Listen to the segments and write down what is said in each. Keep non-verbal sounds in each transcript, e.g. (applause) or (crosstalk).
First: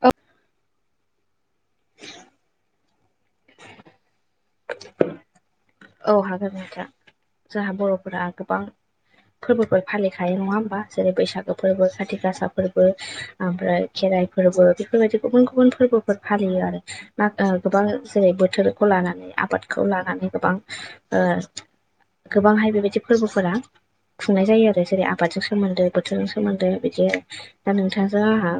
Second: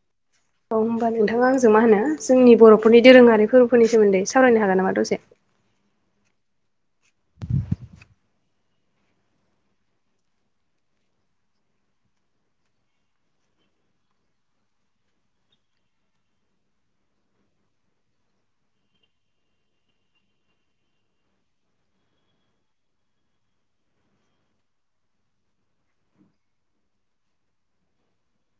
अ औ होमबा नोंथाङा आंजों मा होनो जोंनि बर'फोरनि दोरोङारि फोरबोफोरनि सोमोन्दै सावरायनो हागोन नामा दसे औ हागोन नथा जोंहा बर'फोरा गोबां फोरबोफोर फालिखायो नङा होमबा जेरै बैसागो फोरबो खाथि गासा फोरबो ओमफ्राय खेराइ फोरबो बेफोरबायदि गुबुन गुबुन फोरबोफोर फालियो आरो गोबां जेरै बोथोरखौ लानानै आबादखौ लानानै गोबां गोबांहाय बेबायदि फोरबोफोरा खुंनाय जायो आरो जेरै आबादजों सोमोन्दो बोथोरजों सोमोन्दो बिदि दा नोंथांजों आंहा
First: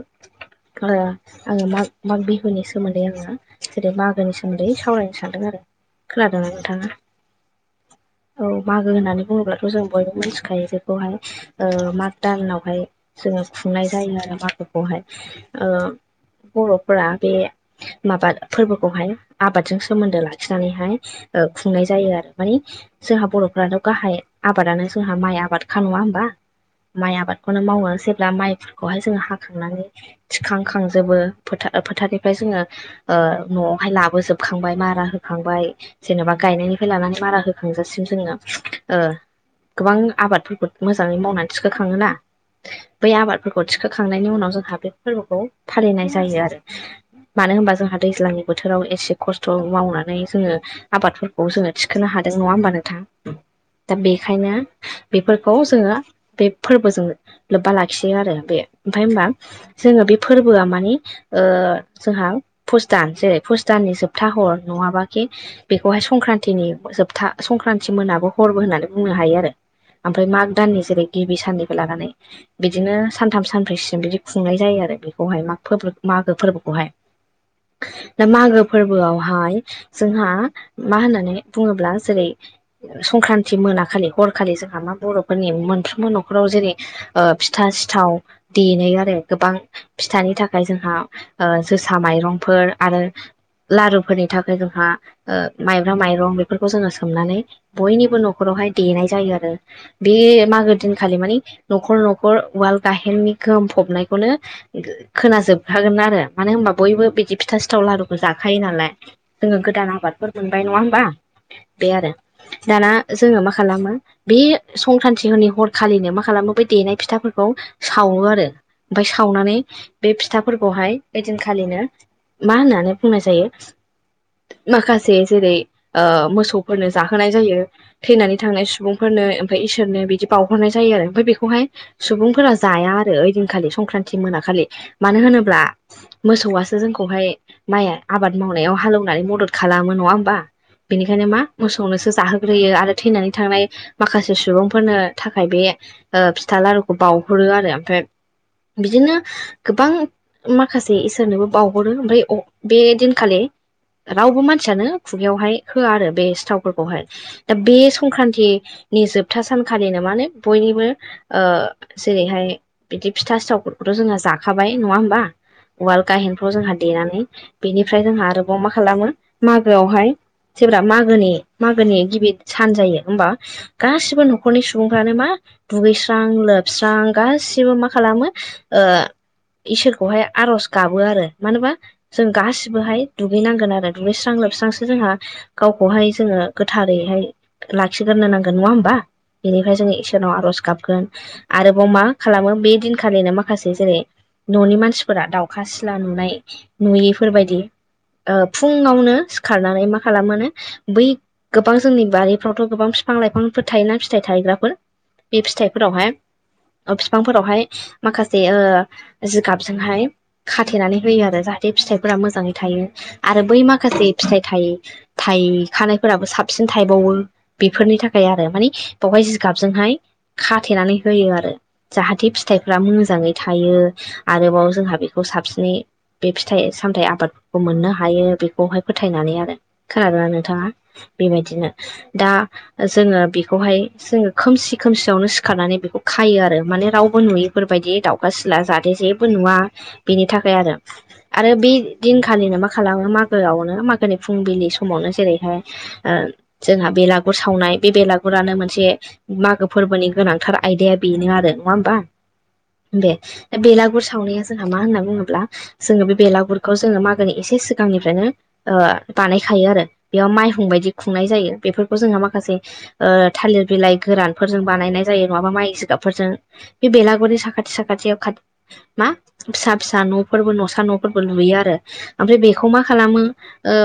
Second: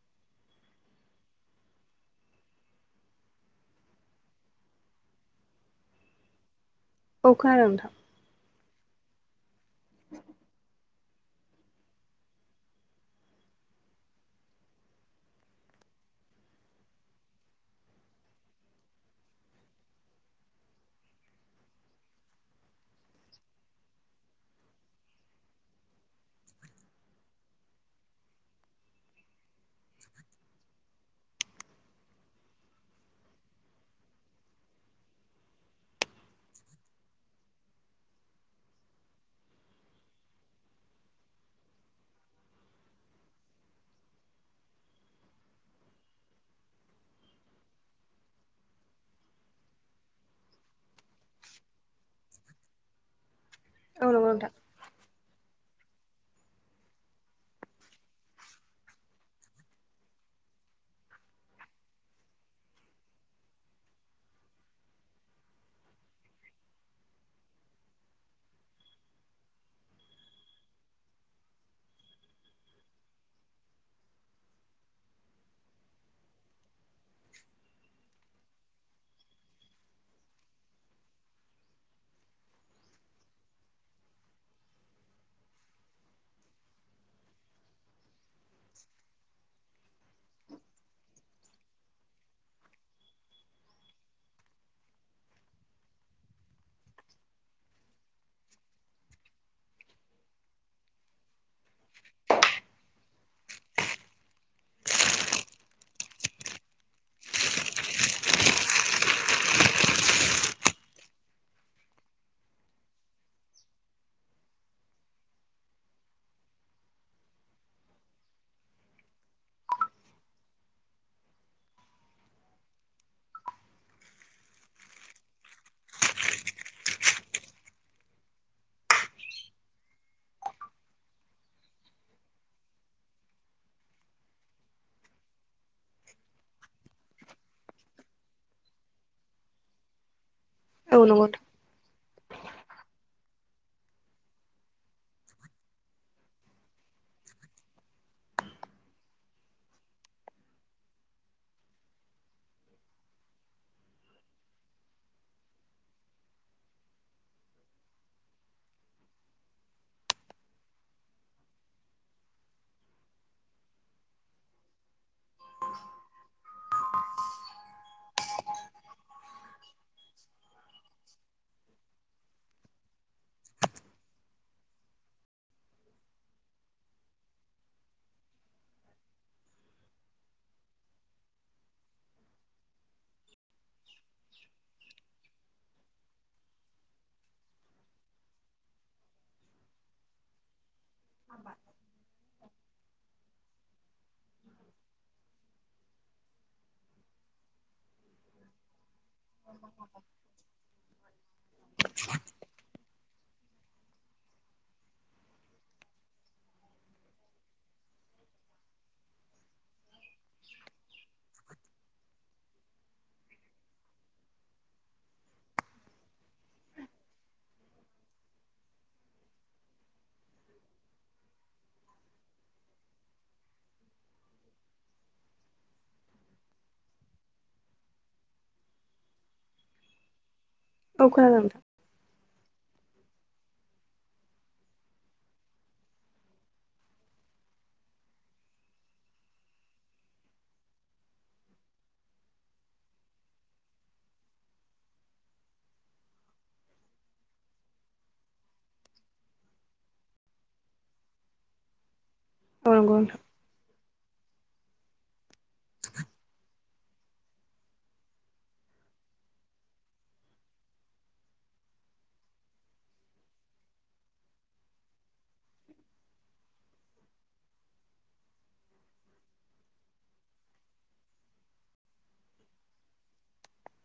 आङो माग माग बिहुनि सोमोन्दै आङो जेरै मागोनि सोमोन्दै सावरायनो सानदों आरो खोनादों ना नोंथाङा औ खोनादों नोंथां औ मागो होननानै बुङोब्लाथ' जों बयबो मिथिखायो जेखौहाय माग दाननावहाय जोङो खुंनाय जायो आरो मागोखौहाय बर'फोरा बे माबा फोरबोखौहाय आबादजों सोमोन्दो ला खिनानैहाय खुंनाय जायो आरो मानि जोंहा बर'फ्राथ' गाहाय आबादानो जोंहा माइ आबादखा नङा होमबा माइ आबादखौनो मावो जेब्ला माइफोरखौहाय जोङो हाखांनानै थिखांखांजोबो फोथार फोथारनिफ्राय जोङो ओ न'आवहाय लाबो जोबखांबाय मारा होखांबाय जेन'बा गायनायनिफ्राय लानानै मारा होखांजासिम जोङो गोबां आबादफोरखौ मोजाङै मावनानै थिखो खाङोना बै आबादफोरखौ थिखोखांनायनि उनाव जोंहा बे फोरबोखौ फालिनाय जायो आरो मानो होनबा जोंहा दैज्लांनि बोथोराव एसे खस्थ' मावना नै जोङो आबादफोरखौ जोङो थिखोनो हादों नङा होमबा नोंथां दा औ नंगौ नोंथां। बेखायनो बेफोरखौ जोङो बे फोरबोजों लोब्बा लाखियो आरो बे ओमफफ्राय हबा जोङो बे फोरबोआ माने जोंहा पुसदान जेरै फुसदाननि जोबथा हर नङाबाखि बेखौहाय संक्रान्तिनि जोबथा संक्रान्ति मोनाबो हरबो होननानै बुंनो हायो आरो ओमफ्राय माग दाननि जेरै गिबि साननिफ्राय लानानै बिदिनो सानथाम सानब्रैसिम बिदि खुंनाय जायो आरो बेखौहाय म फोर मागो फोरबोखौहाय दा मागो फोरबोआवहाय जोंहा मा होननानै बुङोब्ला जेरै संक्रान्ति मोनाखालि हरखालि जोंहा मा बर'फोरनि मोनफ्रोमबो न'खराव जेरै फिथा सिथाव देनो आरो गोबां फिथानि थाखाय जोंहा जोसा माइरंफोर आरो लारुफोरनि थाखाय जोंहा माइब्रा माइरं बेफोरखौ जोङो सोमनानै बयनिबो न'खरावहाय देनाय जायो आरो बे मागो दिनखालि माने न'खर न'खर उवाल गाहेननि गोहोम फबनायखौनो खोनाजोबखागोन आरो मानो होनबा बयबो बिदि फिथा सिथाव लारुखौ जाखायो नालाय जोङो गोदान आबादफोर मोनबाय नङा होमबा बे आरो दाना जोङो मा खालामो बे संक्रान्तिफोरनि हरखालिनो मा खालामो बे देनाय फिथाफोरखौ सावो आरो ओमफ्राय सावनानै बे फिथाफोरखौहाय ओइदिनखालिनो मा होननानै बुंनाय जायो। माखासे जेरै मोसौफोरनो जाहोनाय जायो। थैनानै थांनाय सुबुंफोरनो ओमफ्राय इसोरनो बिदि बावहरनाय जायो आरो ओमफ्राय बेखौहाय सुबुंफोरा जाया आरो ओइदिनखालि संक्रान्ति मोनाखलि मानो होनोब्ला मोसौआसो जोंखौहाय माइ आबाद मावनायाव हालौ एव नानै मदद खालामो नङा होमबा औ नंगौ बेनिखायनो मा नोंथां मोसौनोसो जाहोग्रोयो आरो थैनानै थांनाय माखासे सुबुंफोरनो थाखाय बे फिथा लारुखौ बाउहरो आरो ओमफ्राय बिदिनो गोबां माखासे इसोरनोबो बावहरो ओमफ्राय बे दिनखालि रावबो मानसियानो खुगायावहाय होआ आरो बे सिथावफोरखौहाय दा बे संक्रान्तिनि जोबथा सानखालिनो माने बयनिबो ओ जेरैहाय बिदि फिथा सिथावफोरखौथ' जोङो जाखाबाय नङा होमबा उवाल गाहेनफ्राव जोंहा देनानै बेनिफ्राय जोंहा आरोबाव मा खालामो मागोआवहाय जेब्ला मागोनि मागोनि गिबि सान जायो होमबा गासिबो न'खरनि सुबुंफ्रानो मा दुगैस्रां लोबस्रां गासिबो मा खालामो ओ इसोरखौहाय आर'ज गाबो आरो मानोबा जों गासिबोहाय दुगैनांगोन आरो दुगैस्रां लोबस्रांसो जोंहा गावखौहाय जोङो गोथारैहाय लाखिग्रोनो नांगोन नङा होमबा बेनिफ्राय जोङो इसोराव आर'ज गाब गोन आरोबाव मा खालामो बे दिनखालिनो माखासे जेरै न'नि मानसिफोरा दाउखा सिला नुनाय नुयिफोरबायदि ओ फुङावनो सिखारनानै मा खालामोनो बै गोबां जोंनि बारिफ्रावथ' गोबां फि फां लाइफांफोर थायोना फिथाइ थायग्राफोर बे फिथाइफोरावहाय ओ फिफांफोरावहाय माखासे जिगाबजोंहाय खाथेनानै होयो आरो जाहाथे फिथाइफोरा मोजाङै थायो आरो बै माखासे फिथाइ थाय थाय खानायफोराबो साबसिन थायबावो बेफोरनि थाखाय आरो माने बेावहाय जिगाबजोंहाय खाथेनानै होयो आरो जाहाथे फिथाइफ्रा मोजाङै थायो आरोबाव जोंहा बेखौ साबसिनै बे फिथाइ सामथाइ आबाद खौ मोननो हायो बेखौहाय फोथायनानै आरो खोनादोंना नोंथाङा औ खोनादों नोंथां बेबायदिनो दा जोङो बेखौहाय जोङो खोमसि खोमसियावनो सिखारनानै बेखौ खायो आरो माने रावबो नुयोफोरबायदि दाउ खा सिला जाहाथे जेबो नुवा बिनि थाखाय आरो आरो बे दिन खा लिनो मा खालामो मागोआवनो मागोनि फुंबिलि समावनो जेरैहाय ओ जोंहा बेलागुर सावनाय बे बेलागुरानो मोनसे मागो फोरबोनि गोनांथार आयदाया बेनो आरो नङा होमबा औ नंगौ बे नोंथां बेलागुर सावनाया जोंहा मा होनना बुङोब्ला जोङो बे बेलागुरखौ जोङो मा गोनि एसे सिगांनिफ्रायनो ओ बानायखायो आरो बेयाव माइहुं बायदि खुंनाय जायो बेफोरखौ जोंहा माखासे ओ थालिर बिलाइ गोरानफोरजों बानायनाय जायो नङाबा माइ जिगाबफोरजों बे बेेलागुरनि साखाथि साखाथि खाथ मा फिसा फिसा न'फोरबो न'सा न'फोरबो लुयो आरो ओमफ्राय बेखौ मा खालामो ओ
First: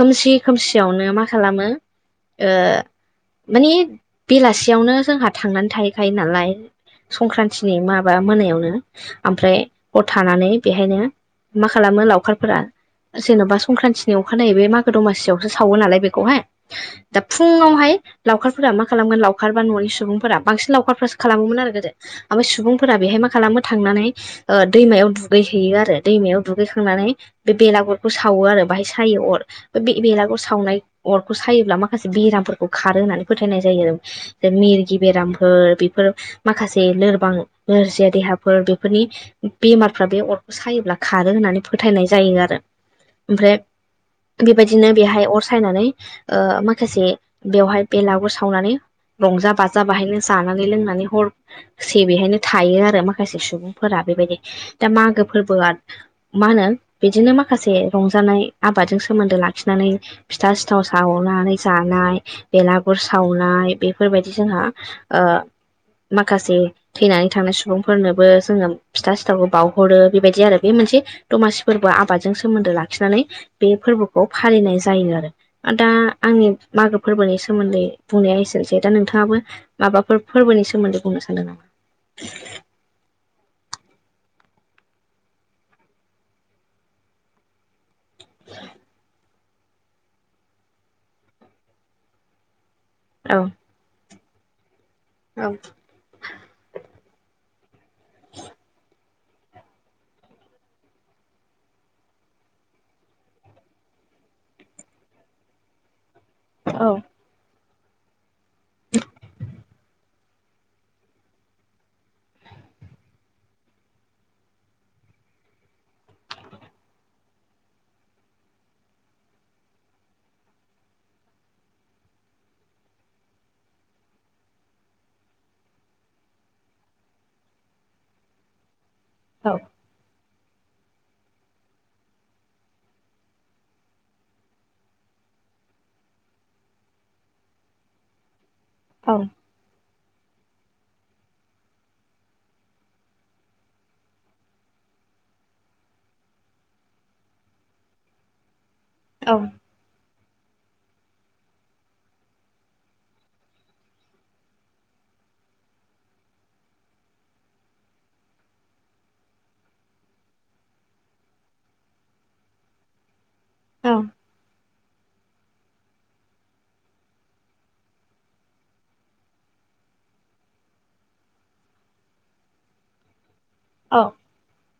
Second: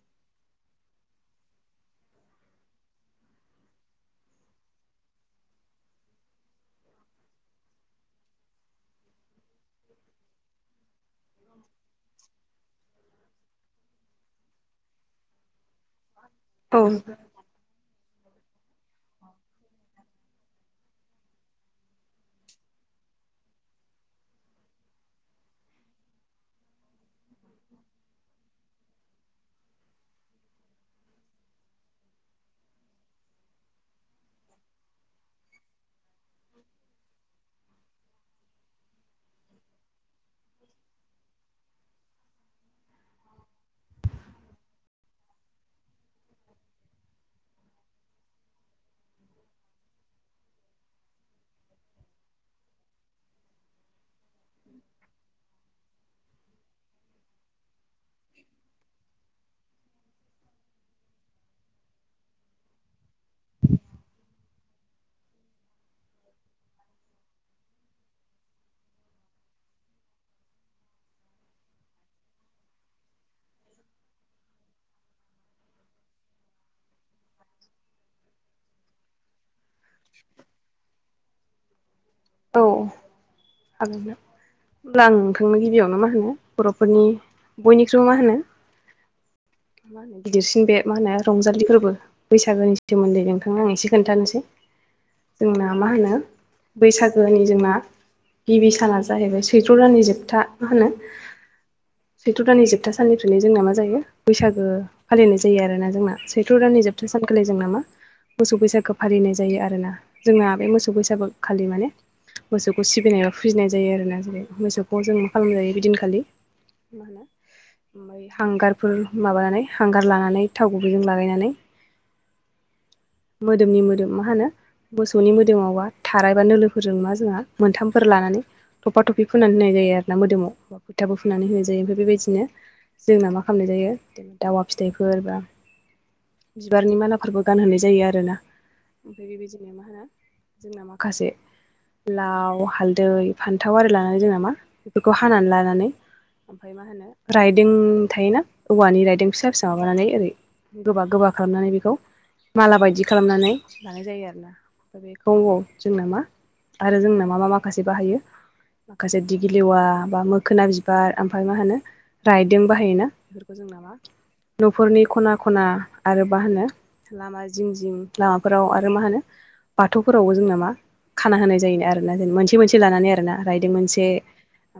खोमसि खोमसियावनो मा खालामो ओ माने बेलासियावनो जोंहा थांनानै थाहैखायो नालाय संक्रान्तिनि माबा मोनायावनो ओमफ्राय हर थानानै बेहायनो मा खालामो लाव फोरा जेन'बा संक्रान्तिनि अखानायै बे मागो दमासियावसो सावो नालाय बेखौहाय औ दा फुङावहाय लावखारफोरा मा खालामगोन लावखार बा न'नि सुबुंफोरा बांसिन लावखारफोरो खालामोमोन आरो गोदो ओमफ्राय सुबुंफोरा बेहाय मा खालामो थांनानै ओ दैमायाव दुगै हैैयो आरो दैमायाव दुगैखांनानै बे बेलागरखौ सावो आरो बाहाय सायो अर बे बे बेलागुर सावनाय अरखौ सायोब्ला माखासे बेरामफोरखौ खारो होननानै फोथायनाय जायो आरो मिरगि बेरामफोर बेफोर माखासे लोरबां नोरजिया देहाफोर बेफोरनि बेमारफ्रा बे अरखौ सायोब्ला खारो होननानै फोथायनाय जायो आरो ओमफ्राय बेबायदिनो बेहाय अर सायनानै ओ माखासे बेवहाय बेलागुर सावनानै रंजा बाजा बाहायनो जानानै लोंनानै हर से बेहायनो थायो आरो माखासे सुबुंफोरा बेबायदि दा मागो फोरबोआ मा होनो बिदिनो माखासे रंजानाय आबादजों सोमोन्दो लाखिनानै फिथा सिथाव सावनानै जानाय बेलागुर सावनाय बेफोरबायदि जोंहा ओ माखासे थैनानै थांनाय सुबुंफोरनोबो जोङो फिथा सिथाखौ बाहरो बेबायदि आरो बे मोनसे दमासि फोरबो आबादजों सोमोन्दो लाखिनानै बे फोरबोखौ फालिनाय जायो आरो दा आंनि मागो फोरबोनि सोमोन्दै बुंनाया एसेनोसै दा नोंथाङाबो माबाफोर फोरबोनि सोमोन्दै बुंनो सानदों नामा? औ हागोन अब्ला आं नोंथांनो गिबियावनो मा होनो बर'फोरनि बयनिख्रुइबो मा होनो। मा होनो गिदिरसिन बे मा होनो रंजालिफोरबो बैसागोनि सोमोन्दै औ नोंथांनो आं एसे खोन्थानोसै औ जोंना मा होनो बैसागोनि जोंना गिबि साना जाहैबाय सैथ्र' राननि जोबथा मा होनो। सैथ्र दाननि जोबथा साननिफ्रायनो जोंना मा जायो बैसागो फालिनाय जायो आरोना जोंना सै सैथ्र' दाननि औ जोबथा सानखालि जोंना मा मोसौ बैसागो फालिनाय जायो आरोना जोंना बे मोसौ बैसागो खालि माने मोसौखौ सिबिनाय बा फुजिनाय जायो आरोना जेरै मोसौखौ जों मा खालामजायो बिदिनखालि मा होनो हांगारफोर माबानानै हांगार लानानै थाव गुबैजों लागायनानै। मोदोमनि मोदोम मा होनो मोसौनि मोदोमावबा थारायबा फोरजों मा जोंहा मोनथामफोर लानानै थफा थफि फोननानै औ होनाय जायो आरोना मोदोमाव फोथाबो फुनानै होनो जायो ओमफ्राय बेबायदिनो। जोंना मा खालामनाय जायो ज' दावा फिथाइफोर बा बिबारनि मालाफोरबो गानहोनाय जायो आरोना ओमफ्राय औ बेबायदिनो मा होनो। जोंना माखासे लाव हालदै फान्थाव आरि लानानै जों नामा बेफोरखौ हानानै लानानै ओमफ्राय मा होनो राइदिं थायोना औवानि राइदिं औ फिसा फिसा। माबानानै ओरै गोबा गोबा खालामनानै बेखौ माला बायदि खालामनानै लानाय जायो आरो ना। दबाव जोंनो मा आरो जोंनो मा मा माखासे बाहायो। माखासे दिगिलिवा बा मोखोना बिबार ओमफफ्राय मा होनो रायदों बाहायोना बेफोरखौ। फोजों औ नामा? न'फोरनि खना खना आरो मा होनो लामा जिं जिं लामाफोराव आरो मा होनो। बाथौफोरावबो जोंनाामा खाना होनाय जायोन आरो ना जेन मोनसे मोनसे लानानै आरोना रायदों औ मोनसे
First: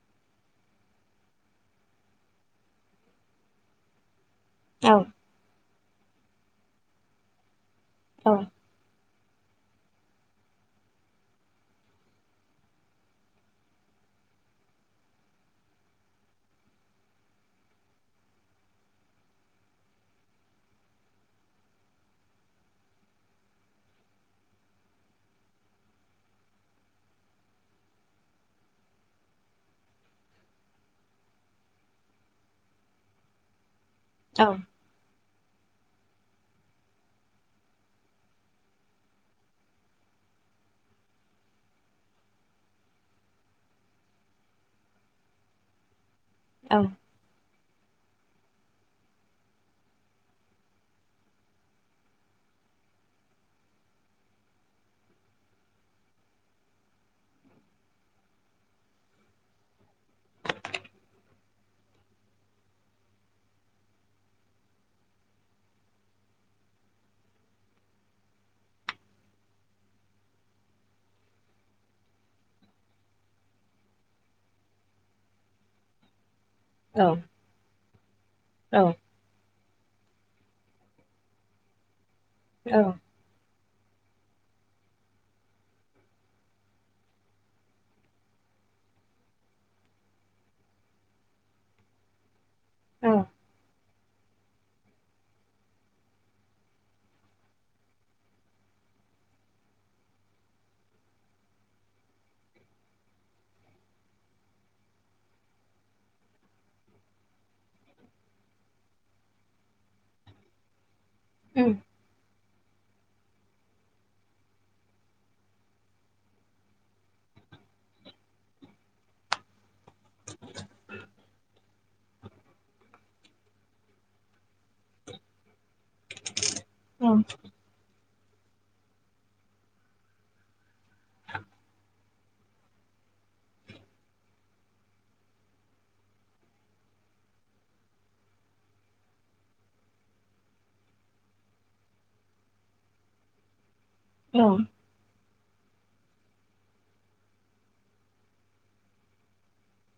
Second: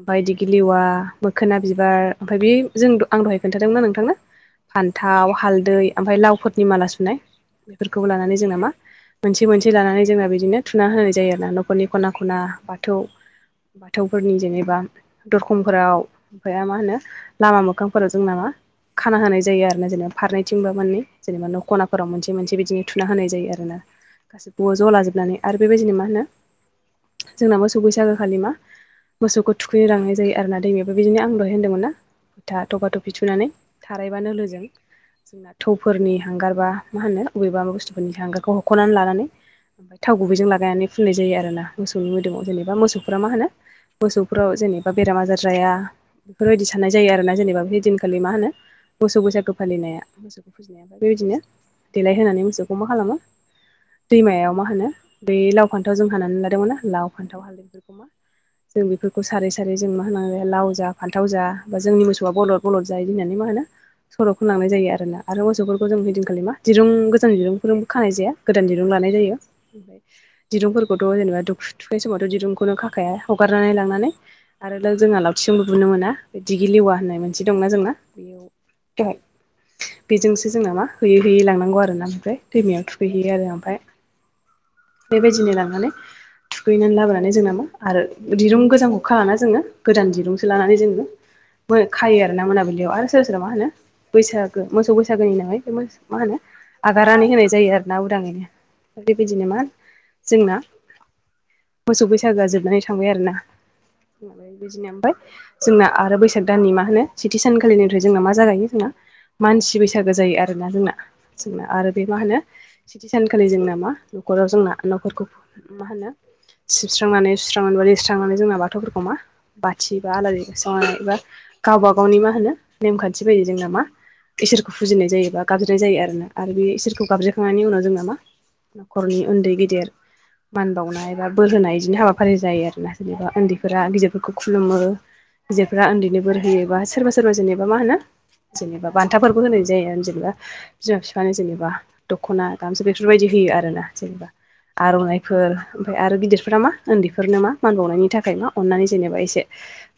ओमफ्राय दिगिलिवा मोखोना बिबार ओमफ्राय बे जों आं दहाय खोन्थादोंमोन नोंथांनो। औ फान्थाव हालदै ओमफ्राय लावफोरनि माला सुनाय बेफोरखौबो औ लानानै जोंना मा। मोनसे मोनसे लानानै जोंना बिदिनो थुना होनाय जायो आरो ना न'खरनि खना खना बाथौ। बाथौफोरनि जेनेबा दरखंफोराव ओमफ्राय मा होनो लामा मोखांफोराव जोंना मा खाना होनाय जायो आरोा जेनेबा फारनैथिंबा माने जेनेबा न' ख'नाफोराव मोनसे मोनसे बिदिनो थुना होनाय जायो आरोना गाैबोआव ज' लाजोबनानै आरो बेबायदिनो मा होनो जोंनाबो सौ बैसागो खालि मा। मोसौखौ थुखैनो लांनाय जायो आरोना दैमायाबो बिदिनो आंल' होनदोंमोन ना फोथा थफा थफि थुनानै। थाराय बा नोलोजों। जोंना थौफोरनि हांगार बा मा होनो बबेबाा बुस्थुफोरनि हांगारखौ हख'नानै लानानै। ओमफ्राय थाव गुबैजों लागायनानै फुननाय जायो आरोना मोसौनि मोदोमाव जेनेबा मोसौफोरा मा होनो। मोसौफोराव जेनेबा बेराम आजार जाया बेफोरबायदि साननाय जायो आरोना जेनेबा बे दिनखौ। खालि मा होनो मोसौ बैसागुखौ फालिनाया मोसौ। फुजिनाय बेबायदिनो देलाय होनानै मोसौखौ मा खालामो दैमायाव मा होनो बे लाव फान्थाव जों हानानै लादोंमोना लाव फान्थाव हालदै फोरखौ। (inaudible) जों बेफोरखौ सारै सारै जों मा होनांग लाव जा फान्थाव जा बा जोंनि मोसौआ बलद बलद जायो होननानै मा होनो। सर'खौ लांनाय जायो आरोना आरो मोसौफोरखौ जों हैदिनखालि मा दिरुं गोजान दिरुंफोरजोंबो खानाय जाया गोदान दिरुं दिरुं लानाय जायो दिरुंफोरखौथ' जेनेबा दुखु थुखनाय समावथ' दिरुंखौनो खाखाया हगारनानै लांनानै आरो ल जोंहा लावथि संबो बुनो मोना बे दिगि लेवा होननाय मोनसे दंना जोंना बेयाव दहाय बेजोंसो जोंना मा होयै होयै लांनांगौ आरोना ओमफ्राय दैमायाव थुखैहैयो आरो ओ मफ्राय बेबायदिनो लांनानै थुखैनानै लाबोनानै जोंनाामा आरो दिरुं गोजांखौ खाना जोङो गोदान दिरुंसो लानानै जोङो (inaudible) खायो आरोना मोनाबिलियाव आरो सोरबा सोरबा मा होनो बैसागो मोसौ बैसागोनि नाङै बे मा होनो आगारनानै होनाय जायो आरो ना उदाङैनो बेबायदिनो मा जोंना मोसौ बैसागोआ जोबनानै थांबाय आरोनाय बिदिनो ओमफ्राय जोंना आरो बैसाग दाननि मा होनो सेथि सानखालिनिफ्राय जोंना मा जागायो जोंना मानसि बैसागो जायो आरोना जोंना जोंना आरो बे मा होनो सेथि सानखालि जोंना मा न'खराव जोंना न'फोरखौ मा होनो सिबस्रांनानै सुस्रांनानै बा दैेस्रांनानै जोंना बाथौफोरखौ मा बाथि बा आलारि सावनानै एबा गावबा गावनि मा होनो नेमखान्थि बायदि जोंना मा इसोरखौ फुजिनाय जायो बा गाबज्रिनाय जायो आरोना आरो बे इसोरखौ गाबज्रिखांनायनि उनाव जोङो मा नखरनि उन्दै गेदेर मान बावनाय बा बोर होनाय इदिनो हाबाफारि जायो आरोना जेनेबा उन्दैफोरा गिदिरफोरखौ खुलुमो। गिदेफ्रा उन्दैनो बोर होयोबा सोरबा सोरबा जेनेबा मा होनो जेनेबा बान्थाफोरबो होनाय जायो आरो जेनेबा बिमा बिफानो जेनेबा दखना। गामसा बेफोरबायदि होयो आरोना जेनेबा। आर'नाइफोर ओमफ्राय आरो गिदिरफोरा मा उन्दैफोरनो मा मान बावनायनि थाखाय मा अननानै जेनेबा एसे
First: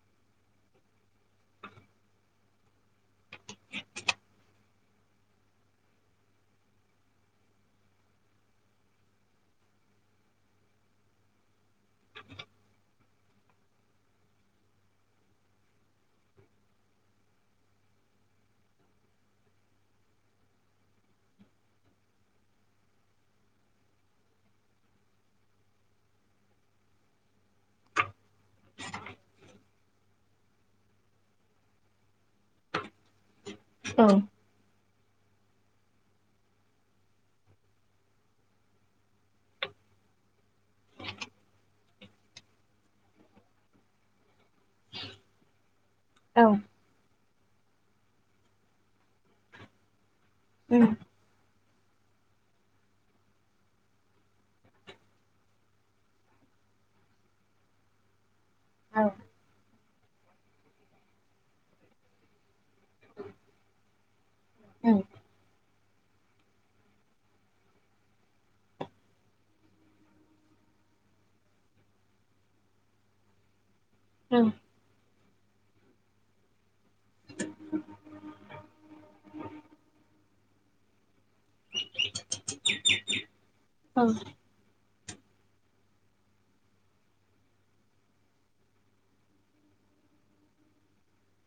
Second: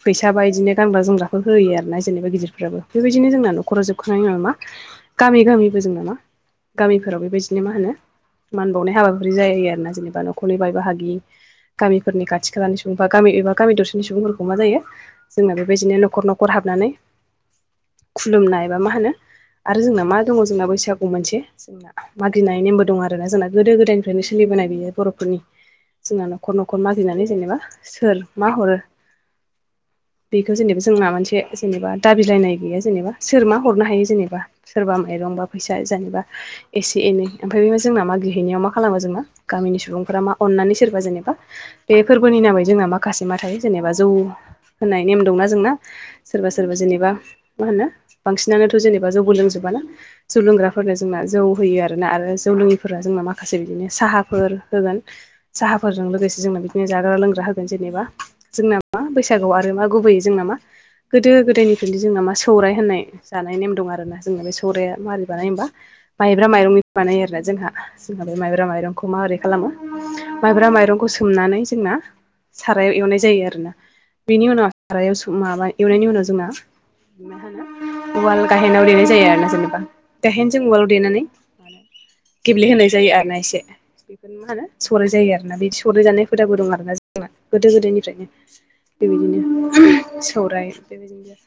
फैसाबा इदिनो गानग्रा जोमग्राफोरखो होयो आरोना जेनेबा गिदिरफ्राबो बेबायदिनो जोंना नखराव जोबखांनायनि उनावनो मा गामि गामिबो जों नामा गामिफोराव बेबायदि नो मा होनो मान बावनाय हाबाफारि जायो आरोना जेनेबा नखरनि बाय बाहागि गामिफोरनि खाथि खालानि सुबुं बा गामि एबा गामि दरसेनि सुबुंफोरखौ मा जायो जोंना बेबायदिनो नखर नखर हाबनानै खुलुमनाय बा मा होनो आरो जोंना मा दङ जोंना बैसागु मोनसे जोंना मागिनाय नेमबो दं आरोना जोंना गोदो गोदायनिफ्रायनो सोलिबोनाय बेयो बर'फोरनि जोंना नखर नखर मागिनानै जेनेबा सोर मा हरो। बेखौ जेनेबा जोंना मोनसे जेनेबा दाबिलायनाय गैया जेनेबा। सोर मा हरनो हायो जेनेबा सोरबा माइरं बा फैसा जेनेबा एसे एनै ओमफ्राय बे जोंना मागिहैनायाव मा खालामो जोङो गामिनि सुबुंफ्रा मा अननानै सोरबा जेनेबा बे फोरबोनि नामै जोंना माखासे मा थायो जेनेबा जौ होननाय नेम दंना जोंना। सोरबा सोरबा जेनेबा मा होनो बांसिनानोथ' जेनेबा जौबो लोंजोबाना? जौ लोंग्राफोरनो जोंना जौ होयो आरोना आरो जौ लोङिफोरा जोंना माखासे बिदिनो साहाफोर होगोन। साहाफोरजों लोगोसे जोंनो बिदिनो जाग्रा लोंग्रा होगोन जेनेबा। जोंना मा बैसागुआव आरो मा गुबैयै जोंना मा गोदो गोदायनिफ्रायनो जोंना मा सौराइ होननाय जानाय नेम दं आरोंना जोंना बे औ सौराइआ मारि बानाय होनबा माइब्रा माइरंनि बानायो आरोना जोंहा। जोंहा बे माइब्रा माइरंखौ मारै खालामो माइब्रा माइरंखौ सोमनानै जोंना सारायाव एवनाय जायो आरोना औ बेनि उनाव सारायाव माबाय एवनायनि उनाव जोंना उवाल गाहेनाव देनाय जायो आरोना जेनेबा गाहेनजों उवाल देनानै गेब्लेहोनाय जायो आरोना एसे बेखोनो मा होनो सौराइ जायो आरोना बिदि सौराइ जानाय हुदाबो दं आरोना जोंना गोदो गोदोनिफ्रायनो। बेबायदिनो सौराइ बेबायदिनो